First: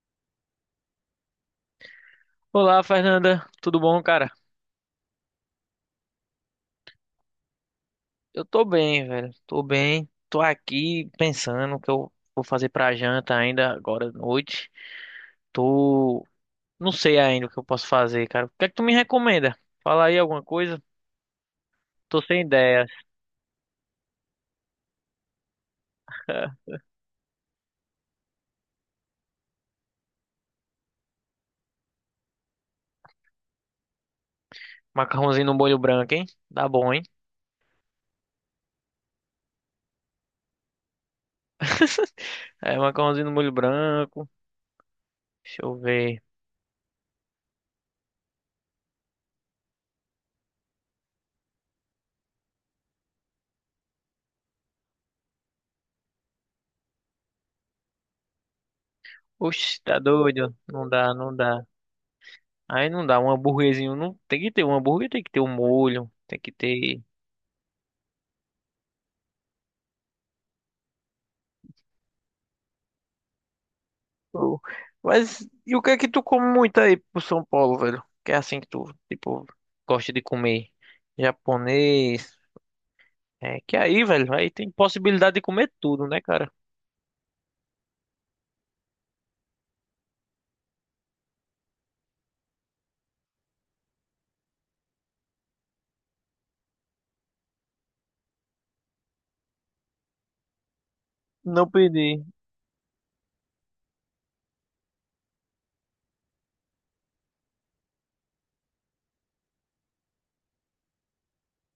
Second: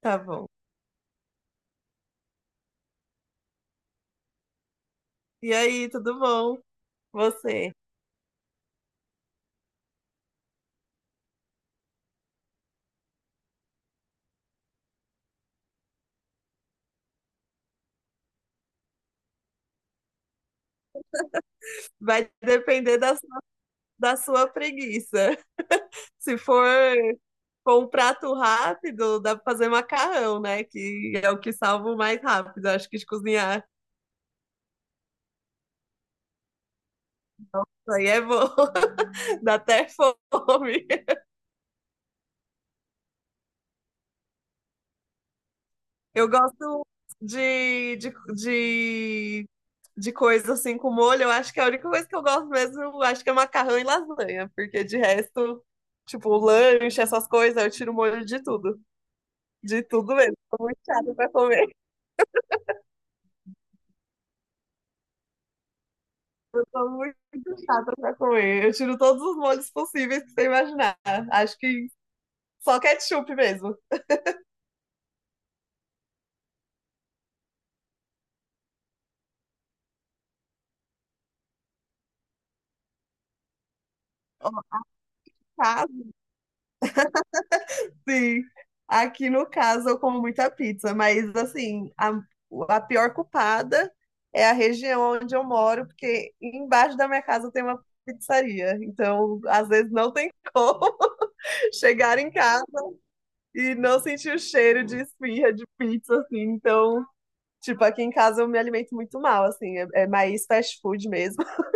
Tá bom. Olá, Fernanda. Tudo bom, cara? E aí, tudo bom? Você? Eu tô bem, velho. Tô bem. Tô aqui pensando o que eu vou fazer pra janta ainda agora à noite. Tô. Não sei ainda o que eu posso fazer, cara. O que é que tu me recomenda? Fala aí alguma coisa. Tô Vai sem ideia. depender da sua preguiça. Se for com um prato rápido, dá pra fazer macarrão, né? Que é o que salvo mais rápido. Acho que de cozinhar. Macarrãozinho no molho branco, hein? Dá bom, hein? Isso aí é bom. Dá até fome. É, macarrãozinho no molho branco. Deixa eu ver. Eu gosto de, de, de, de coisa assim com molho. Eu acho que a única coisa que eu gosto mesmo, eu acho que é macarrão e lasanha. Porque de resto, tipo, lanche, essas coisas, eu tiro molho de tudo. Oxe, De tá tudo mesmo. doido? Eu tô muito Não dá, chata pra não dá. comer. Aí não dá. Um hambúrguerzinho. Não, tem que ter um hambúrguer, tem que ter um molho. Tem que Eu tô ter. muito chata pra comer. Eu tiro todos os molhos possíveis que você imaginar. Acho que só ketchup mesmo. Pô. Mas e o que é que tu come muito aí pro São Paulo, velho? Que é assim que tu, tipo, gosta de comer japonês. É que aí, velho, aí Ó, tem possibilidade de comer tudo, caso, né, cara? sim. Aqui no caso eu como muita pizza, mas assim, a pior culpada é a região onde eu moro, porque embaixo da minha casa tem uma pizzaria. Então, às vezes não tem como Não chegar pedi. em casa e não sentir o cheiro de esfirra, de pizza, assim. Então, tipo, aqui em casa eu me alimento muito mal, assim, é mais fast food mesmo.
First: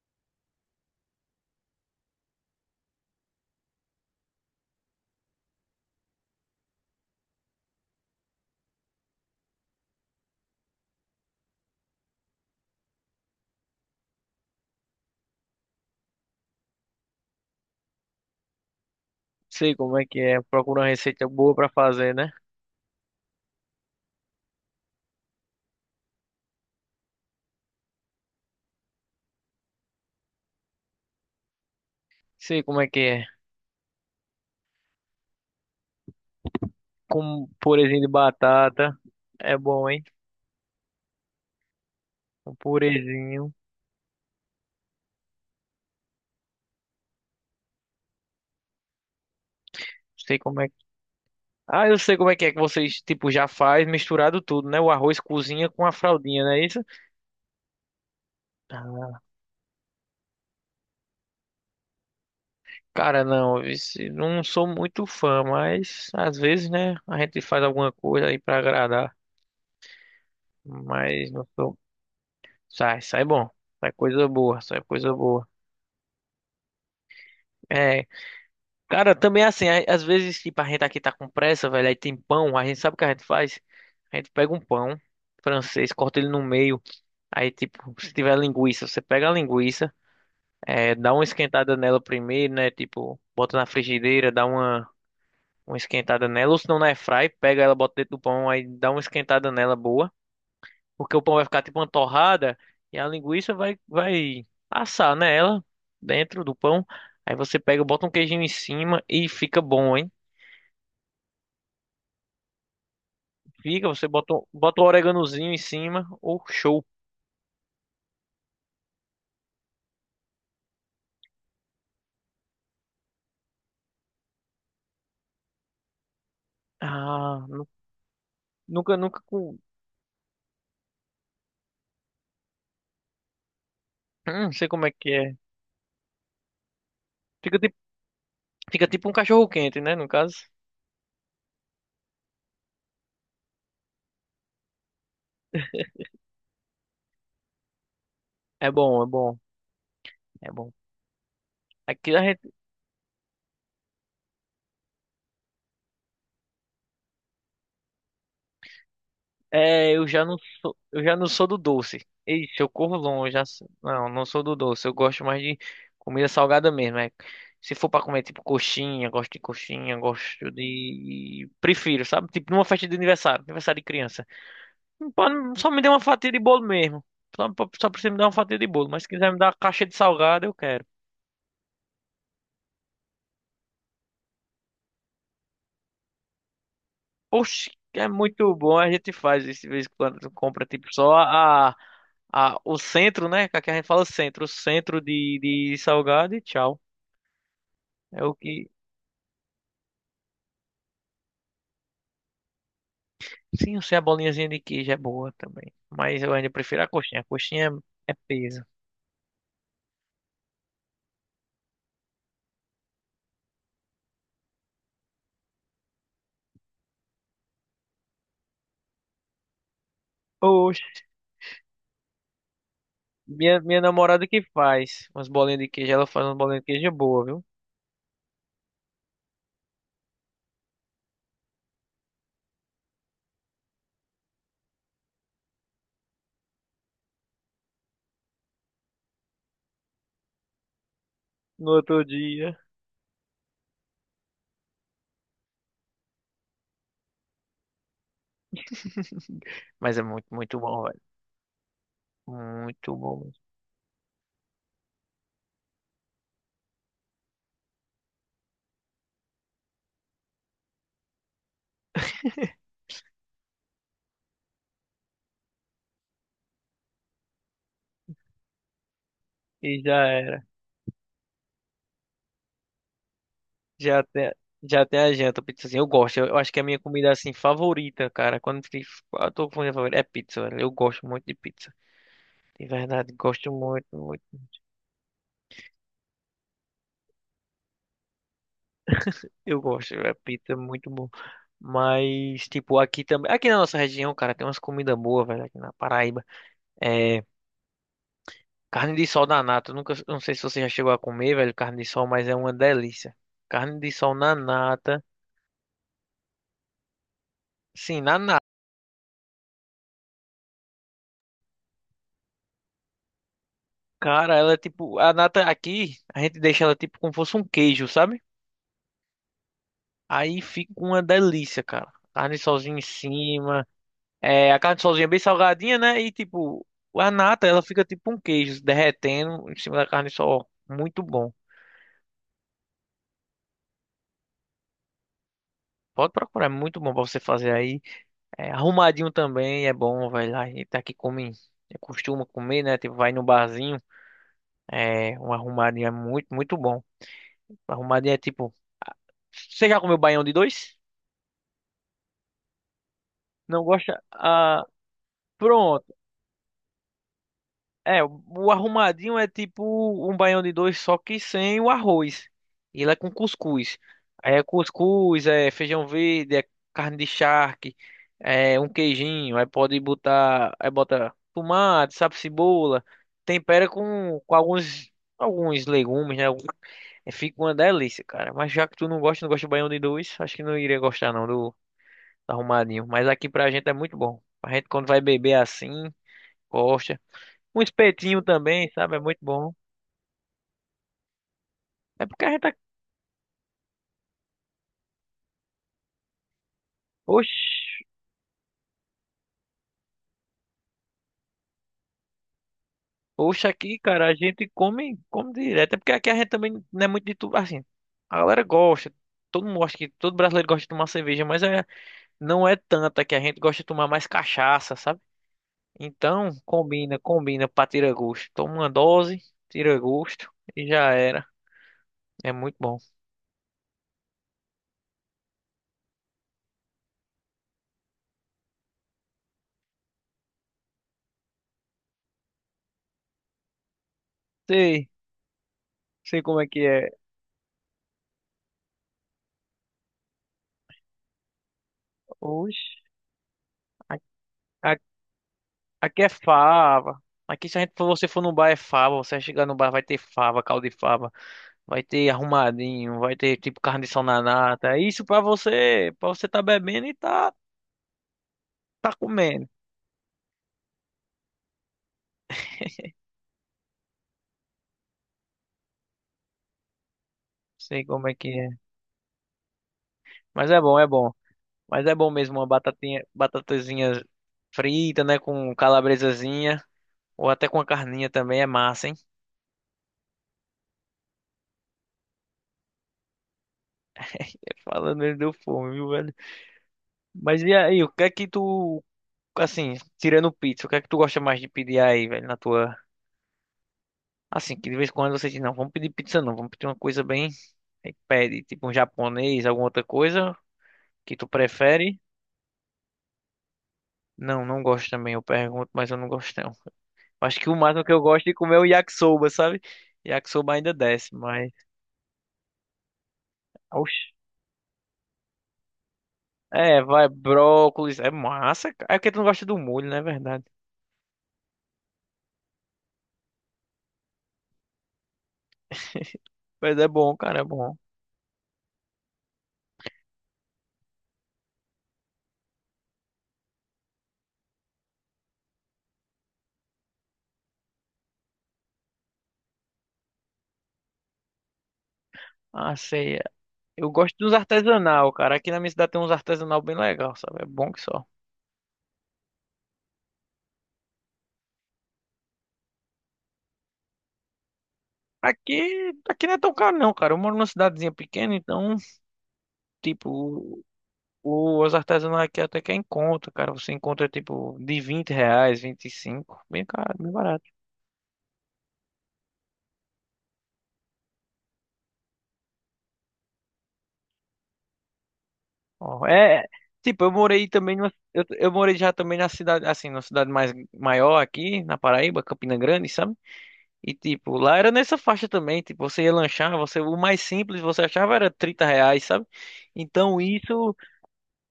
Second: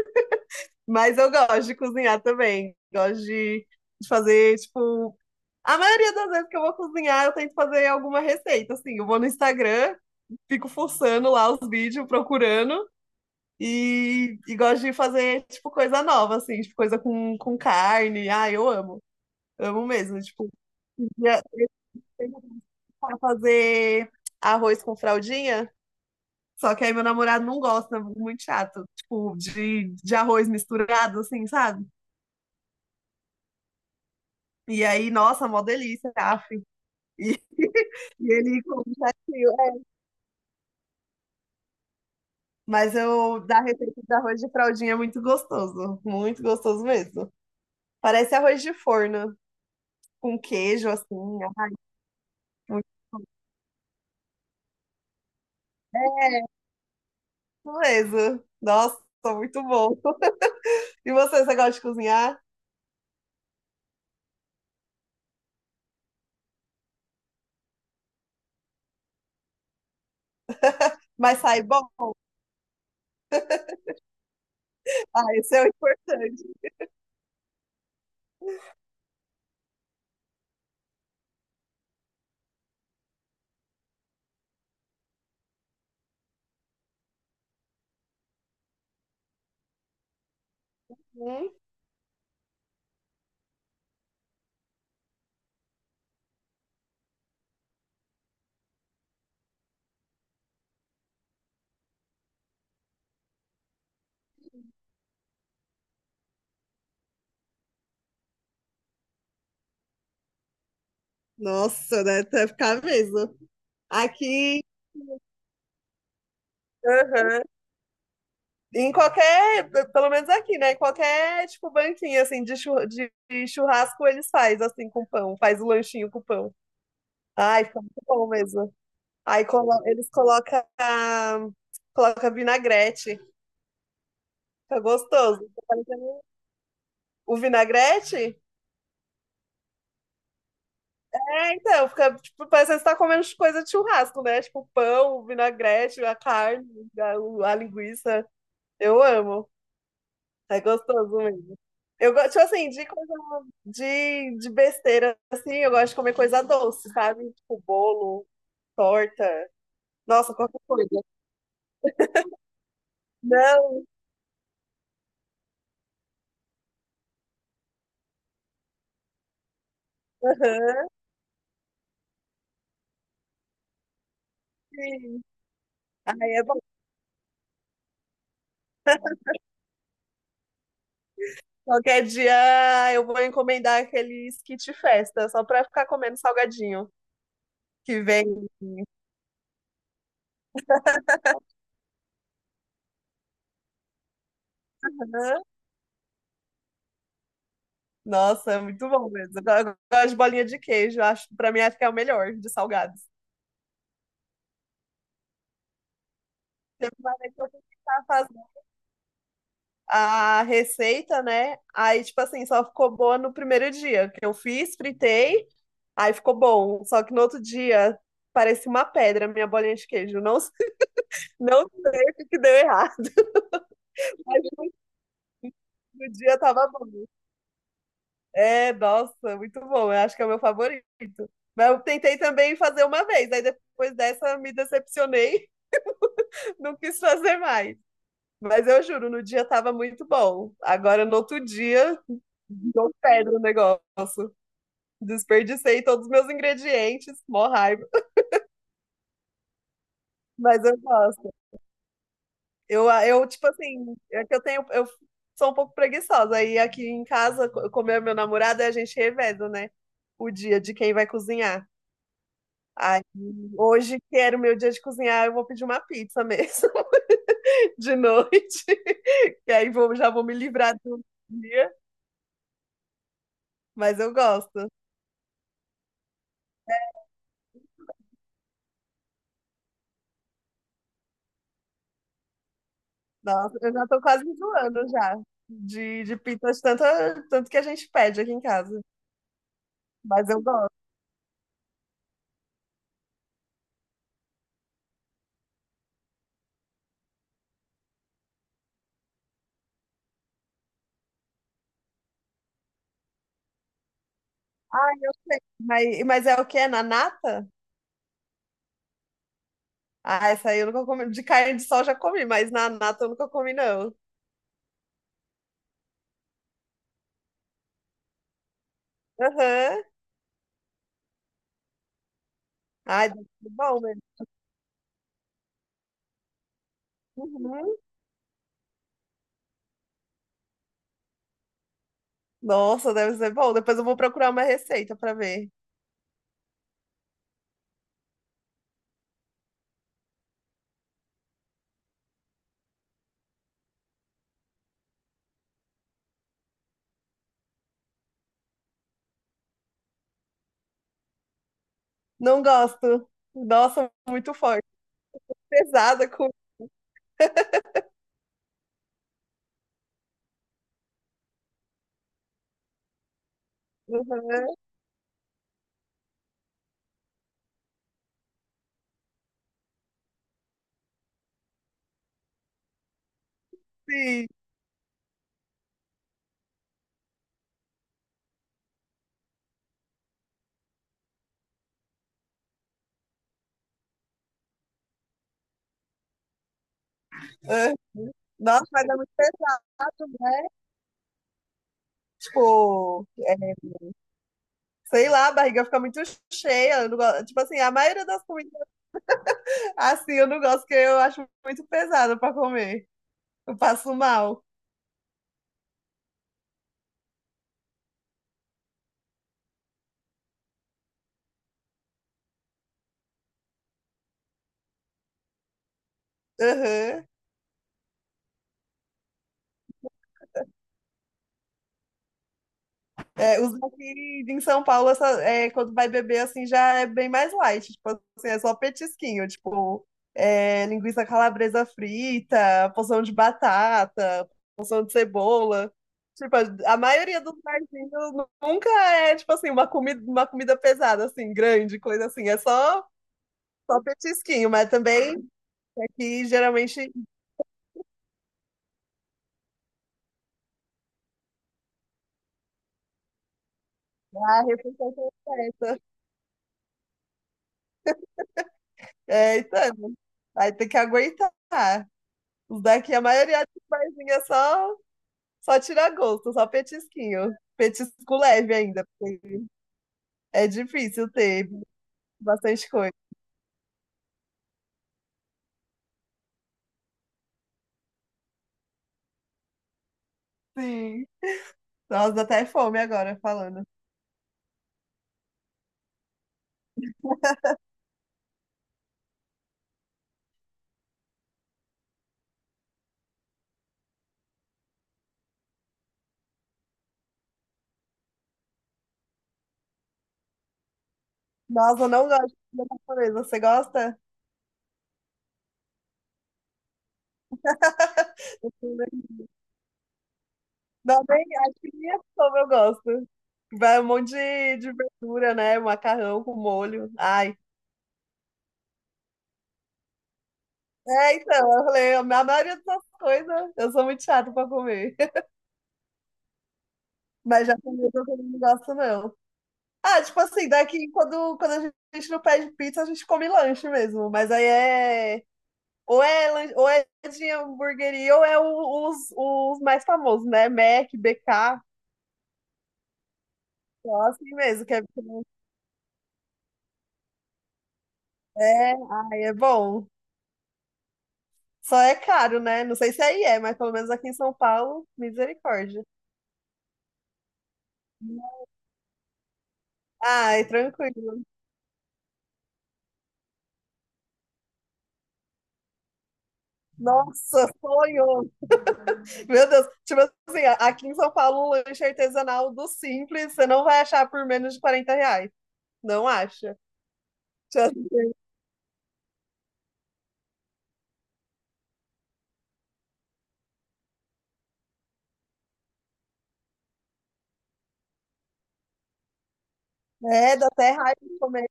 Mas eu gosto de cozinhar também. Gosto de fazer, tipo, a maioria das vezes que eu vou cozinhar, eu tento fazer alguma receita, assim. Eu vou no Instagram, fico forçando lá os vídeos, procurando. E gosto de fazer, tipo, coisa nova, assim, tipo, coisa com carne. Ah, eu amo. Sei Amo como é mesmo. que é. Tipo, Procura uma um receita dia boa eu pra fazer, né? tentei fazer arroz com fraldinha. Só que aí meu namorado não gosta, muito chato. Tipo, de arroz misturado, assim, sabe? Sei como é que é. E aí, nossa, mó delícia, af. E, Com purezinho de e ele come batata. chatinho, É bom, é. hein? Um Mas eu, purezinho. da receita de arroz de fraldinha é muito gostoso. Muito gostoso mesmo. Parece arroz de forno, Sei com como é que... queijo, assim. Ai, Ah, eu sei como é que muito vocês, tipo, já faz misturado tudo, né? O arroz cozinha com a fraldinha, não é isso? beleza. Nossa, muito bom. E você, você gosta de cozinhar? Cara, não, não sou muito fã, mas às vezes, né, a gente faz alguma coisa aí pra agradar, mas Mas não sai sou. bom? Sai, sai bom, sai coisa boa, sai coisa Ah, boa. isso é o importante. É, cara, também é assim, às vezes, tipo, a gente aqui tá com pressa, velho, aí tem pão, a gente sabe o que a gente faz? A gente pega um pão francês, corta ele no meio, aí, tipo, se tiver linguiça, você pega a linguiça, é, dá uma Hum. esquentada nela primeiro, né, tipo, bota na frigideira, dá uma esquentada nela, ou se não na airfry, pega ela, bota dentro do pão, aí dá uma esquentada nela boa, porque o pão vai ficar tipo uma torrada e a linguiça vai assar nela dentro do pão. Aí você pega, bota um queijinho em cima e fica bom, hein? Nossa, né? Deve até ficar mesmo. Fica, você Aqui bota um oreganozinho em cima, ou show. aham. Em qualquer, pelo menos aqui, né? Em qualquer, tipo, banquinha, assim, de churrasco, eles faz, assim, com pão. Faz o lanchinho com pão. Ah, Ai, fica muito bom mesmo. nunca com, Eles colocam coloca vinagrete. Não sei Fica como é que é. gostoso. Fica parecendo- o Fica tipo, vinagrete? fica tipo um cachorro quente, né, no caso. É, então, fica, tipo, parece que você tá comendo coisa de churrasco, né? Tipo, pão, o vinagrete, a carne, a linguiça. É bom, Eu é bom, amo. é É bom. gostoso mesmo. Eu Aqui a gosto, tipo gente... assim, de coisa de besteira, assim, eu gosto de comer coisa doce, sabe? Tipo bolo, torta, É, eu já nossa, não qualquer sou, eu coisa. já não sou do doce. Ixi, eu corro longe. Não, Não, não sou do doce. Eu gosto mais de comida salgada mesmo. É. Se for pra comer, tipo, coxinha, gosto aham, de... prefiro, sabe? Tipo, numa festa de aniversário, aniversário de criança. Não sim. Pode- Só me dê uma fatia Aí de é bom. bolo mesmo. Só, só precisa me dar uma fatia de bolo. Mas se quiser me dar uma caixa de salgado, eu quero. Qualquer dia eu vou encomendar aquele kit festa, só pra ficar comendo salgadinho Oxe, que é vem. muito bom. A gente faz isso de vez em quando. Tu Compra tipo só a, o centro, né? Que aqui a gente fala centro. O centro Aham. de salgado e tchau. É o Nossa, que. é muito bom mesmo. Eu gosto de bolinha de queijo, acho, pra mim acho que é o melhor de salgados. Sim, eu sei a bolinhazinha de queijo é boa também. Mas eu ainda prefiro a Teve uma coxinha. A vez que eu fui coxinha tentar é, é fazer peso. a receita, né? Aí, tipo assim, só ficou boa no primeiro dia que eu fiz, fritei, aí ficou bom. Só que no outro dia parecia uma pedra a minha bolinha de queijo. Oxe, Não sei o que deu errado. minha namorada que faz umas bolinhas de queijo. Ela No faz umas dia bolinhas de tava queijo bom. boa, viu? É, nossa, muito bom. Eu acho que é o meu favorito. Mas eu tentei também fazer uma vez, aí depois dessa me decepcionei, não quis fazer mais. Mas eu juro, no dia tava muito bom. Agora no outro No dia, outro dia. deu pedra o negócio. Desperdicei todos os meus ingredientes, mó raiva, Mas é muito, muito mas eu bom, velho. gosto. Eu, Muito bom eu mesmo. tipo assim, é que eu tenho, eu sou um pouco preguiçosa. Aí aqui em casa, como é meu namorado, a gente reveza, né? O dia de quem vai cozinhar. Aí, hoje, que era o meu dia de cozinhar, eu vou pedir uma pizza mesmo, de noite. Que aí E vou, já já vou me é. livrar do dia, mas Já eu tem, gosto. já tem a janta, pizzazinha. Eu gosto. Eu acho que é a minha comida assim favorita, cara. Eu tô com a minha favorita, é pizza, velho. Eu gosto muito de pizza. De verdade, gosto Nossa, eu já muito, tô muito. quase enjoando já de pizza, de tanto, tanto que a gente pede aqui em casa. Eu gosto, é Mas eu pizza é gosto. muito bom. Mas, tipo, aqui também. Aqui na nossa região, cara, tem umas comidas boas, velho, aqui na Paraíba. É. Carne de sol na nata. Eu Nunca, eu não sei se você já chegou a comer, velho, carne de sol, mas é uma delícia. Carne de sol na Ah, nata. eu sei. Mas é o que? É na nata? Sim, na nata. Ah, essa aí eu nunca comi. De carne de sol eu já comi, mas na nata eu nunca comi, não. Cara, ela é tipo. A nata aqui, a gente deixa ela tipo como fosse um queijo, sabe? Aham. Aí fica uma delícia, cara. Carne sozinha em Ai, deve ser cima. bom mesmo. É, a carne sozinha é bem salgadinha, né? E tipo, a nata, ela Uhum. fica tipo um queijo derretendo em cima da carne sol. Muito bom. Nossa, deve ser bom. Depois eu vou procurar uma receita pra ver. Pode procurar, é muito bom pra você fazer aí. É, arrumadinho também é bom, vai lá. A gente tá aqui come, é, costuma comer, né? Tipo, vai no barzinho. É, um arrumadinho é muito, muito bom. Arrumadinho é tipo. Você já comeu baião de dois? Não gosto. Não Nossa, gosta? muito Ah, forte. pronto. Pesada com. É, o arrumadinho é tipo um baião de dois, só que sem o arroz. E ele é com cuscuz. Aí é Uhum. cuscuz, é feijão verde, é carne de charque, é um queijinho. Aí pode botar, aí bota tomate, sabe, cebola. Tempera Sim. com alguns, alguns legumes, né? É, fica uma delícia, cara. Mas já que tu não gosta, não gosta de baião de dois, acho que não iria gostar não do, do arrumadinho. Mas aqui pra gente é muito bom. A gente quando vai beber assim, gosta. Um Ah, espetinho nossa, também, mas sabe? é É muito muito bom. pesado, né? É porque a gente. Tá- Tipo, é, sei lá, a barriga fica muito cheia. Eu não gosto- Tipo assim, a Oxe, maioria das comidas assim eu não gosto, porque eu acho muito pesado pra comer. oxe, Eu aqui, passo cara, a mal. gente come, come direto. É porque aqui a gente também não é muito de tudo. Assim, a galera gosta. Todo mundo acha que todo brasileiro gosta de tomar cerveja, mas é, não é tanta que a gente gosta de tomar mais cachaça, sabe? Então, combina, Aham. combina pra tirar gosto. Toma uma dose, tira gosto e já era. É muito bom. É, os daqui em São Paulo, essa, é, quando vai beber, assim, já é bem mais light. Tipo assim, é só petisquinho. Tipo, é, linguiça calabresa frita, porção de batata, porção Sei, de cebola. sei Tipo, como é que a é. maioria dos barzinhos nunca é, tipo assim, uma comida pesada, assim, grande, coisa assim. É Oxe, só, só petisquinho, mas a- também Aqui é aqui geralmente fava. Aqui se a gente, for- você for no bar é fava. Você chegar no bar vai ter fava, caldo de fava, vai ter arrumadinho, vai ter tipo carne de sol na a nata. refeição completa. Para você tá bebendo e tá É, comendo. então, aí tem que aguentar. Os daqui, a maioria dos barzinhos é só, só tira gosto, só petisquinho. Sei como é Petisco que é. leve ainda, porque é Mas é bom, é bom. difícil ter Mas é bom mesmo uma bastante coisa. batatinha, batatazinha frita, né, com calabresazinha ou até com a carninha também é massa, hein? Sim. Nossa, dá até fome agora falando. Falando, ele deu fome, viu, velho? Mas e aí, o que é que tu assim, tirando pizza, o que é que tu gosta mais de pedir aí, velho, na tua... Assim, que de vez em quando você diz, não, vamos pedir pizza não, vamos pedir uma coisa bem. Aí pede, tipo um japonês, alguma outra coisa que tu Nossa, eu prefere. não gosto de comida japonesa. Você gosta? Não, não gosto também, eu pergunto, mas eu não gosto não. Acho que o máximo que eu gosto de comer é o yakisoba, sabe? Yakisoba ainda Não, desce, nem, mas. acho que nem é como eu gosto. Vai um Oxi. monte de verdura, né? Macarrão com É, molho. vai, Ai. brócolis, é massa, cara. É porque tu não gosta do molho, não é verdade? É, então, eu falei, a maioria dessas coisas eu sou muito chata pra comer. Mas é bom, cara, é Mas bom. japonesa eu também não gosto, não. Ah, tipo assim, daqui quando, quando a gente não pede pizza, a gente come lanche mesmo. Mas aí é. Ou é, ou é de hamburgueria, ou é os mais famosos, né? Mac, BK, Ah, sei. É, eu só gosto dos assim mesmo, que é, artesanal, cara. Aqui na minha cidade tem uns artesanal bem legal, sabe? É bom que só. é, ai, é bom. Só é caro, né? Não sei se aí é, mas pelo menos aqui em São Paulo, misericórdia. Aqui, aqui não é tão caro não, cara. Eu moro numa cidadezinha pequena, então... Ai, tipo, tranquilo. Os artesanais aqui até que encontra, cara. Você encontra, tipo, de R$ 20, 25, bem caro, bem barato. Nossa, sonho! Meu Deus, tipo assim, aqui em São Paulo, um lanche artesanal do Simples, você não vai achar por menos de R$ 40. Ó, Não é, acha? tipo, Já sei. Eu morei já também na cidade, assim, na cidade mais maior aqui, na Paraíba, Campina Grande, sabe? E, tipo, lá era nessa faixa também. Tipo, você ia lanchar, você, o mais simples você achava era R$ 30, sabe? Então, É, dá até isso, raiva de comer.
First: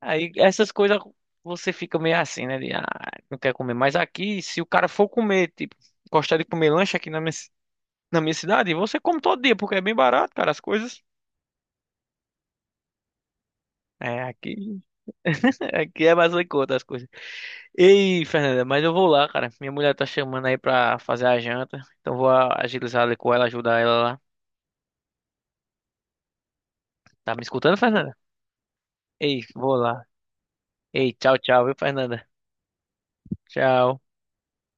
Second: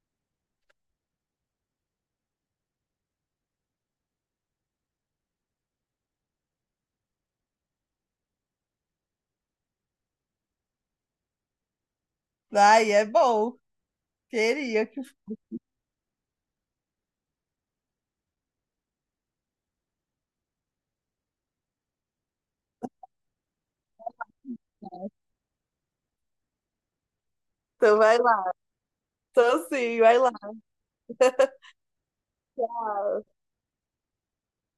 aí, essas coisas, você fica meio assim, né? De, ah, não quer comer. Mas aqui, se o cara for comer, tipo, gostar de comer lanche aqui na minha cidade, você come todo dia, porque é bem barato, cara, as coisas. Ai, é bom. É, aqui, Queria. Que- aqui é mais em conta as coisas. Ei, Fernanda, mas eu vou lá, cara. Minha mulher tá chamando aí pra fazer a janta. Então agilizar ali com ela, ajudar ela lá. Tá me escutando, Então Fernanda? vai lá. Ei, Então vou sim, lá. vai lá. Ei, tchau, tchau, viu, Fernanda? Tchau. Tchau.